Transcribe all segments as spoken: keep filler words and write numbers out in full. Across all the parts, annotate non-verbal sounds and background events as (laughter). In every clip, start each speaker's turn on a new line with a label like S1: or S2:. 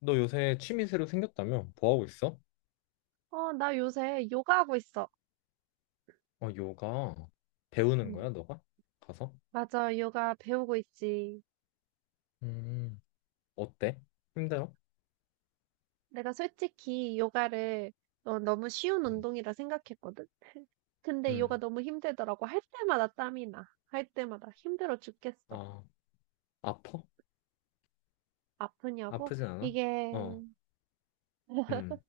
S1: 너 요새 취미 새로 생겼다며? 뭐 하고 있어?
S2: 어, 나 요새 요가하고 있어.
S1: 어, 요가 배우는
S2: 음,
S1: 거야, 너가? 가서?
S2: 맞아, 요가 배우고 있지.
S1: 음, 어때? 힘들어?
S2: 내가 솔직히 요가를 어, 너무 쉬운
S1: 음,
S2: 운동이라 생각했거든. (laughs) 근데 요가
S1: 음.
S2: 너무 힘들더라고. 할 때마다 땀이 나. 할 때마다 힘들어 죽겠어.
S1: 아, 아파?
S2: 아프냐고?
S1: 아프진 않아?
S2: 이게
S1: 어, 음,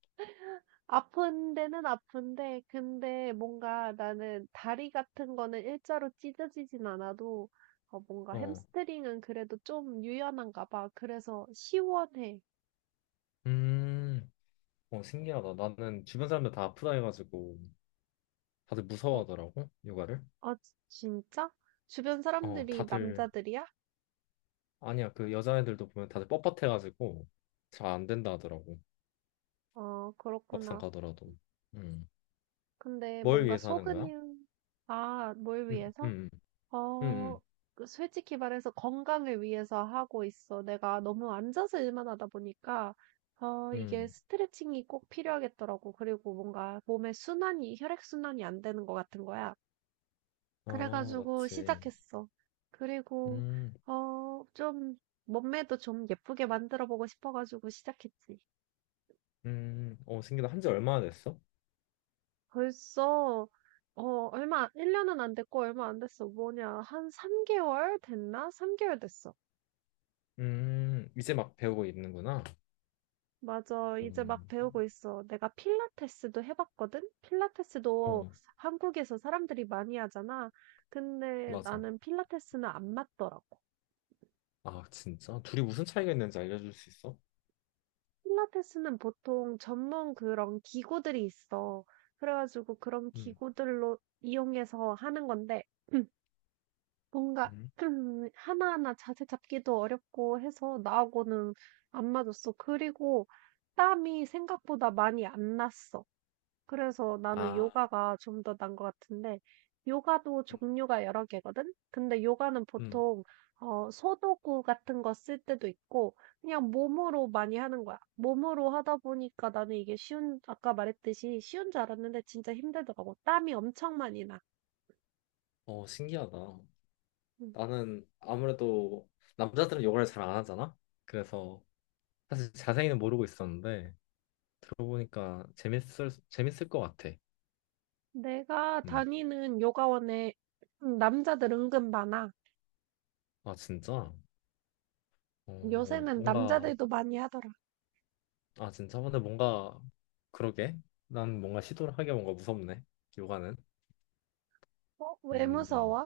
S2: 아픈 데는 아픈데, 근데 뭔가 나는 다리 같은 거는 일자로 찢어지진 않아도 어, 뭔가
S1: 어,
S2: 햄스트링은 그래도 좀 유연한가 봐. 그래서 시원해.
S1: 음, 어, 신기하다. 나는 주변 사람들 다 아프다 해가지고 다들
S2: 어,
S1: 무서워하더라고, 요가를.
S2: 아, 지- 진짜? 주변
S1: 어,
S2: 사람들이
S1: 다들,
S2: 남자들이야?
S1: 아니야, 그 여자애들도 보면 다들 뻣뻣해가지고 잘 안 된다 하더라고,
S2: 어,
S1: 막상
S2: 그렇구나.
S1: 가더라도. 음,
S2: 근데
S1: 뭘
S2: 뭔가
S1: 위해서 하는 거야?
S2: 속은, 아, 뭘
S1: 음,
S2: 위해서?
S1: 음, 음,
S2: 어,
S1: 음.
S2: 그 솔직히 말해서 건강을 위해서 하고 있어. 내가 너무 앉아서 일만 하다 보니까, 어, 이게
S1: 음.
S2: 스트레칭이 꼭 필요하겠더라고. 그리고 뭔가 몸의 순환이, 혈액순환이 안 되는 것 같은 거야.
S1: 아,
S2: 그래가지고
S1: 맞지.
S2: 시작했어.
S1: 음,
S2: 그리고,
S1: 음,
S2: 어, 좀, 몸매도 좀 예쁘게 만들어 보고 싶어가지고 시작했지.
S1: 음. 어, 신기하다. 한지 얼마나 됐어?
S2: 벌써 어 얼마 일 년은 안 됐고 얼마 안 됐어. 뭐냐? 한 삼 개월 됐나? 삼 개월 됐어.
S1: 음, 이제 막 배우고 있는구나.
S2: 맞아. 이제 막
S1: 음,
S2: 배우고 있어. 내가 필라테스도 해 봤거든. 필라테스도
S1: 어,
S2: 한국에서 사람들이 많이 하잖아. 근데
S1: 맞아.
S2: 나는 필라테스는 안 맞더라고.
S1: 아, 진짜? 둘이 무슨 차이가 있는지 알려줄 수 있어?
S2: 필라테스는 보통 전문 그런 기구들이 있어. 그래 가지고 그런
S1: 음,
S2: 기구들로 이용해서 하는 건데 (clears throat) 뭔가
S1: 음.
S2: 좀 하나하나 자세 잡기도 어렵고 해서 나하고는 안 맞았어. 그리고 땀이 생각보다 많이 안 났어. 그래서 나는
S1: 아,
S2: 요가가 좀 더 난 것 같은데, 요가도
S1: 음,
S2: 종류가 여러 개거든? 근데 요가는
S1: 음.
S2: 보통, 어, 소도구 같은 거 쓸 때도 있고, 그냥 몸으로 많이 하는 거야. 몸으로 하다 보니까 나는 이게 쉬운, 아까 말했듯이 쉬운 줄 알았는데 진짜 힘들더라고. 땀이 엄청 많이 나.
S1: 어, 신기하다.
S2: 음.
S1: 나는 아무래도 남자들은 요가를 잘 안 하잖아? 그래서 사실 자세히는 모르고 있었는데 들어보니까 재밌을, 재밌을 것 같아.
S2: 내가
S1: 음,
S2: 다니는 요가원에 음, 남자들 은근 많아.
S1: 아, 진짜? 어,
S2: 요새는
S1: 뭔가
S2: 남자들도 많이 하더라.
S1: 아, 진짜? 근데 뭔가, 그러게. 난 뭔가 시도를 하기가 뭔가 무섭네. 요가는.
S2: 어? 왜
S1: 음.
S2: 무서워?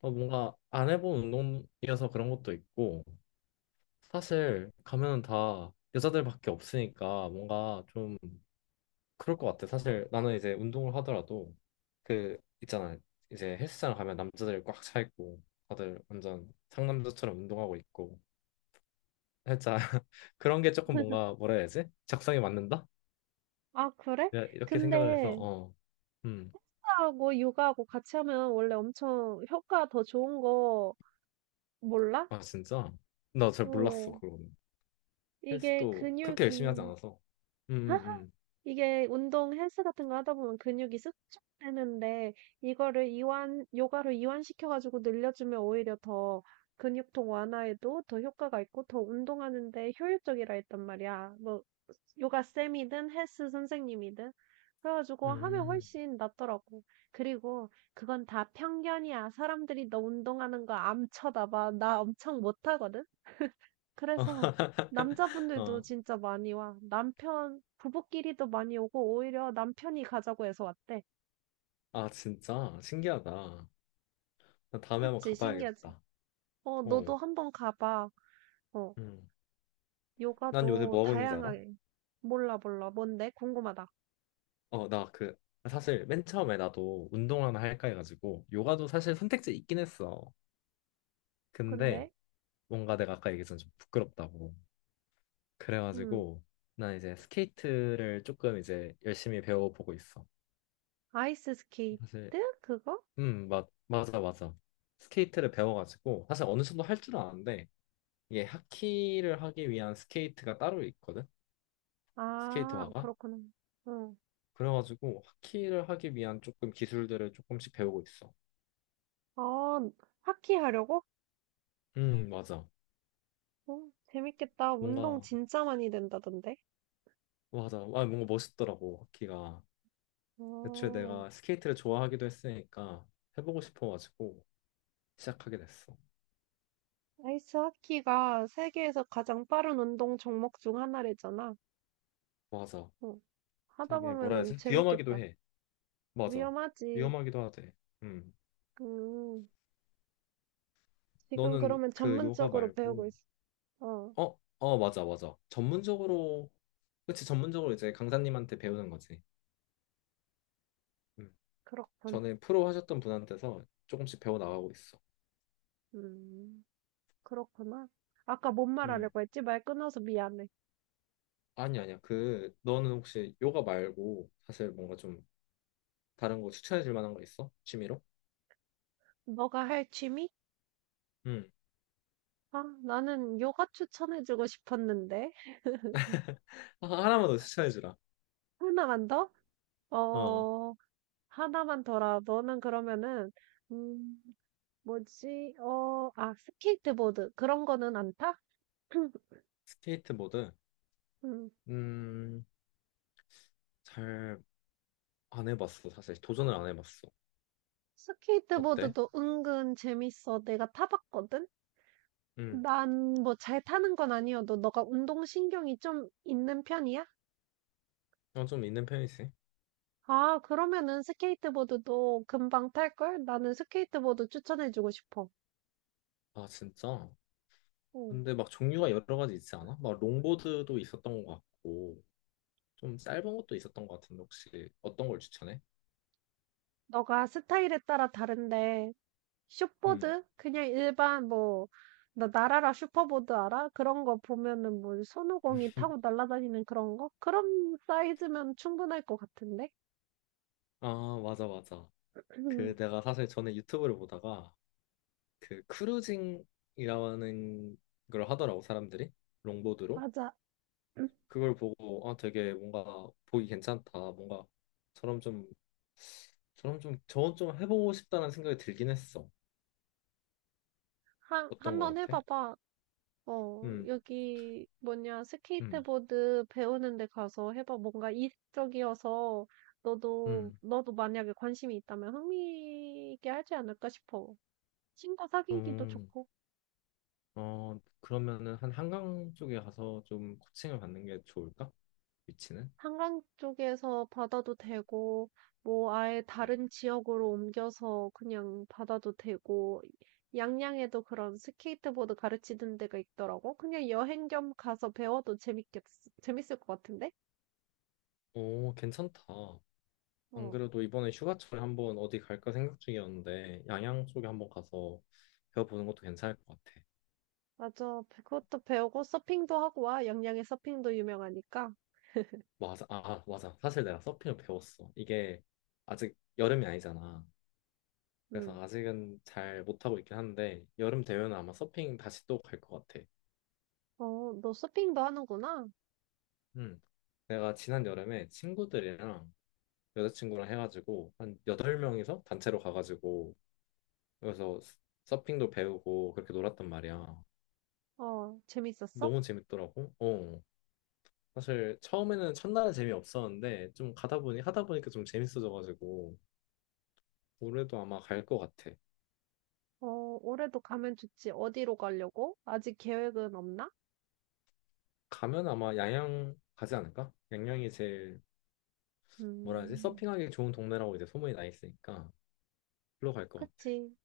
S1: 어, 뭔가 안 해본 운동이어서 그런 것도 있고, 사실 가면은 다 여자들밖에 없으니까 뭔가 좀 그럴 것 같아. 사실 나는 이제 운동을 하더라도, 그, 있잖아. 이제 헬스장 가면 남자들이 꽉 차 있고, 다들 완전 상남자처럼 운동하고 있고, 살짝 (laughs) 그런 게 조금 뭔가 뭐라 해야 되지? 적성에 맞는다?
S2: 아, 그래?
S1: 이렇게 생각을 해서,
S2: 근데
S1: 어. 음.
S2: 하고 요가하고 같이 하면 원래 엄청 효과 더 좋은 거 몰라?
S1: 아 진짜? 나 잘 몰랐어
S2: 어,
S1: 그거는.
S2: 이게
S1: 헬스도 그렇게 열심히 하지
S2: 근육이
S1: 않아서. 음, 음,
S2: 이게 운동 헬스 같은 거 하다 보면 근육이 수축되는데 이거를 이완 요가로 이완시켜 가지고 늘려주면 오히려 더 근육통 완화에도 더 효과가 있고 더 운동하는 데 효율적이라 했단 말이야. 뭐 요가 쌤이든 헬스 선생님이든 그래가지고 하면
S1: 음.
S2: 훨씬 낫더라고. 그리고 그건 다 편견이야. 사람들이 너 운동하는 거 암 쳐다봐. 나 엄청 못하거든.
S1: 아
S2: 그래서
S1: (laughs)
S2: 남자분들도
S1: 어.
S2: 진짜 많이 와. 남편 부부끼리도 많이 오고 오히려 남편이 가자고 해서 왔대.
S1: 아 진짜 신기하다. 나 다음에 한번
S2: 그치? 신기하지?
S1: 가봐야겠다.
S2: 어, 너도
S1: 어.
S2: 한번 가봐. 어,
S1: 음. 난 요새
S2: 요가도
S1: 뭐 하고 있는지 알아?
S2: 다양하게. 몰라, 몰라. 뭔데? 궁금하다.
S1: 어, 나 그 사실 맨 처음에 나도 운동 하나 할까 해가지고 요가도 사실 선택지 있긴 했어. 근데
S2: 근데,
S1: 뭔가 내가 아까 얘기했던 좀 부끄럽다고.
S2: 음,
S1: 그래가지고 난 이제 스케이트를 조금 이제 열심히 배워보고 있어.
S2: 아이스 스케이트?
S1: 사실
S2: 그거?
S1: 음, 맞, 맞아, 맞아. 스케이트를 배워가지고, 사실 어느 정도 할 줄 아는데, 이게 하키를 하기 위한 스케이트가 따로 있거든?
S2: 아,
S1: 스케이트화가?
S2: 그렇구나. 응.
S1: 그래가지고, 하키를 하기 위한 조금 기술들을 조금씩 배우고 있어.
S2: 아, 하키 하려고?
S1: 음, 맞아.
S2: 어, 재밌겠다. 운동
S1: 뭔가,
S2: 진짜 많이 된다던데.
S1: 맞아. 아, 뭔가 멋있더라고, 하키가. 애초에
S2: 어.
S1: 내가 스케이트를 좋아하기도 했으니까, 해보고 싶어가지고, 시작하게 됐어.
S2: 아이스 하키가 세계에서 가장 빠른 운동 종목 중 하나래잖아.
S1: 맞아.
S2: 어, 하다
S1: 되게, 뭐라
S2: 보면은
S1: 해야지? 위험하기도
S2: 재밌겠다.
S1: 해. 맞아.
S2: 위험하지.
S1: 위험하기도 하대. 음.
S2: 음, 지금
S1: 너는
S2: 그러면
S1: 그 요가
S2: 전문적으로 배우고
S1: 말고,
S2: 있어. 어,
S1: 어, 어, 맞아, 맞아. 전문적으로, 그치, 전문적으로 이제 강사님한테 배우는 거지. 음.
S2: 그렇군.
S1: 전에 프로 하셨던 분한테서 조금씩 배워 나가고 있어.
S2: 음, 그렇구나. 아까 뭔
S1: 음.
S2: 말하려고 했지? 말 끊어서 미안해.
S1: 아니, 아니야. 그, 너는 혹시 요가 말고 사실 뭔가 좀 다른 거 추천해 줄 만한 거 있어? 취미로?
S2: 너가 할 취미?
S1: 음.
S2: 아, 나는 요가 추천해주고 싶었는데. (laughs)
S1: 아, 하나만 더 추천해 주라.
S2: 하나만 더?
S1: 어,
S2: 어, 하나만 더라. 너는 그러면은, 음, 뭐지? 어, 아, 스케이트보드. 그런 거는 안 타? (clears throat)
S1: 스케이트보드.
S2: 음,
S1: 음, 잘 안 해봤어. 사실 도전을 안 해봤어. 어때?
S2: 스케이트보드도 은근 재밌어. 내가 타봤거든?
S1: 음,
S2: 난 뭐 잘 타는 건 아니어도 너가 운동신경이 좀 있는 편이야?
S1: 어, 좀 있는 편이지.
S2: 아, 그러면은 스케이트보드도 금방 탈걸? 나는 스케이트보드 추천해주고 싶어.
S1: 아, 진짜?
S2: 응.
S1: 근데 막 종류가 여러 가지 있지 않아? 막 롱보드도 있었던 것 같고 좀 짧은 것도 있었던 것 같은데 혹시 어떤 걸 추천해?
S2: 너가 스타일에 따라 다른데
S1: 음.
S2: 숏보드? 그냥 일반 뭐 나 나라라 슈퍼보드 알아? 그런 거 보면은 뭐 손오공이 타고 날아다니는 그런 거? 그런 사이즈면 충분할 것 같은데?
S1: 아 맞아 맞아. 그
S2: (clears throat)
S1: 내가 사실 전에 유튜브를 보다가 그 크루징이라는 걸 하더라고 사람들이 롱보드로
S2: 맞아. (clears throat)
S1: 그걸 보고 아 되게 뭔가 보기 괜찮다 뭔가 저럼 좀 저럼 좀 저건 좀 해보고 싶다는 생각이 들긴 했어.
S2: 한,
S1: 어떤 것
S2: 한번
S1: 같아?
S2: 해봐봐. 어,
S1: 음.
S2: 여기 뭐냐,
S1: 음.
S2: 스케이트보드 배우는 데 가서 해봐. 뭔가 이색적이어서 너도,
S1: 음.
S2: 너도 만약에 관심이 있다면 흥미 있게 하지 않을까 싶어. 친구 사귀기도
S1: 음.
S2: 좋고.
S1: 어, 그러면은 한 한강 쪽에 가서 좀 코칭을 받는 게 좋을까? 위치는?
S2: 한강 쪽에서 받아도 되고, 뭐 아예
S1: 음.
S2: 다른 지역으로 옮겨서 그냥 받아도 되고, 양양에도 그런 스케이트보드 가르치는 데가 있더라고. 그냥 여행 겸 가서 배워도 재밌겠, 재밌을 것 같은데?
S1: 오, 괜찮다. 안
S2: 어,
S1: 그래도 이번에 휴가철에 한번 어디 갈까 생각 중이었는데 양양 쪽에 한번 가서 배워보는 것도 괜찮을 것 같아.
S2: 맞아. 그것도 배우고 서핑도 하고 와. 양양에 서핑도 유명하니까.
S1: 맞아, 아, 아, 맞아. 사실 내가 서핑을 배웠어. 이게 아직 여름이 아니잖아.
S2: 응.
S1: 그래서 아직은 잘 못하고 있긴 한데 여름 되면 아마 서핑 다시 또 갈 것 같아.
S2: 어, 너 서핑도 하는구나.
S1: 음. 내가 지난 여름에 친구들이랑 여자친구랑 해가지고 한 여덟 명이서 단체로 가가지고 그래서 서핑도 배우고 그렇게 놀았단 말이야.
S2: 어, 재밌었어?
S1: 너무 재밌더라고. 어. 사실 처음에는 첫날은 재미없었는데 좀 가다 보니 하다 보니까 좀 재밌어져가지고 올해도 아마 갈 것 같아.
S2: 어, 올해도 가면 좋지. 어디로 가려고? 아직 계획은 없나?
S1: 가면 아마 양양 가지 않을까? 양양이 제일 뭐라 해야지?
S2: 음.
S1: 서핑하기 좋은 동네라고 이제 소문이 나 있으니까 글로 갈 것 같아.
S2: 그치.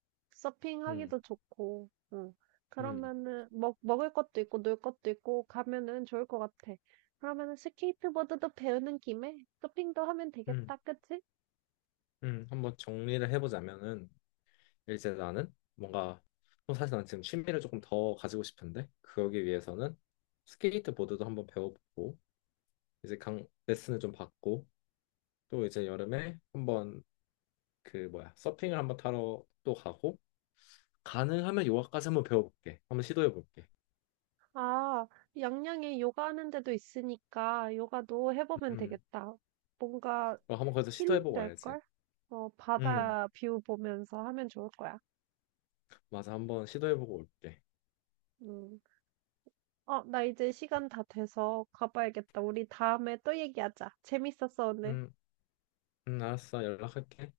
S1: 음,
S2: 서핑하기도 좋고, 응.
S1: 음,
S2: 그러면은, 먹, 먹을 것도 있고, 놀 것도 있고, 가면은 좋을 것 같아. 그러면은 스케이트보드도 배우는 김에 서핑도 하면
S1: 음,
S2: 되겠다, 그치?
S1: 음. 한번 정리를 해보자면은 이제 나는 뭔가 어, 사실 난 지금 취미를 조금 더 가지고 싶은데 그러기 위해서는 스케이트보드도 한번 배워보고 이제 강 레슨을 좀 받고 또 이제 여름에 한번 그 뭐야 서핑을 한번 타러 또 가고 가능하면 요가까지 한번 배워볼게 한번 시도해볼게
S2: 아, 양양에 요가 하는 데도 있으니까, 요가도 해보면
S1: 음
S2: 되겠다. 뭔가
S1: 어, 한번 거기서
S2: 힐링
S1: 시도해보고 와야지
S2: 될걸? 어,
S1: 음
S2: 바다 뷰 보면서 하면 좋을 거야.
S1: 맞아 한번 시도해보고 올게
S2: 음. 어, 나 이제 시간 다 돼서 가봐야겠다. 우리 다음에 또 얘기하자. 재밌었어, 오늘.
S1: 음, 음 알았어 연락할게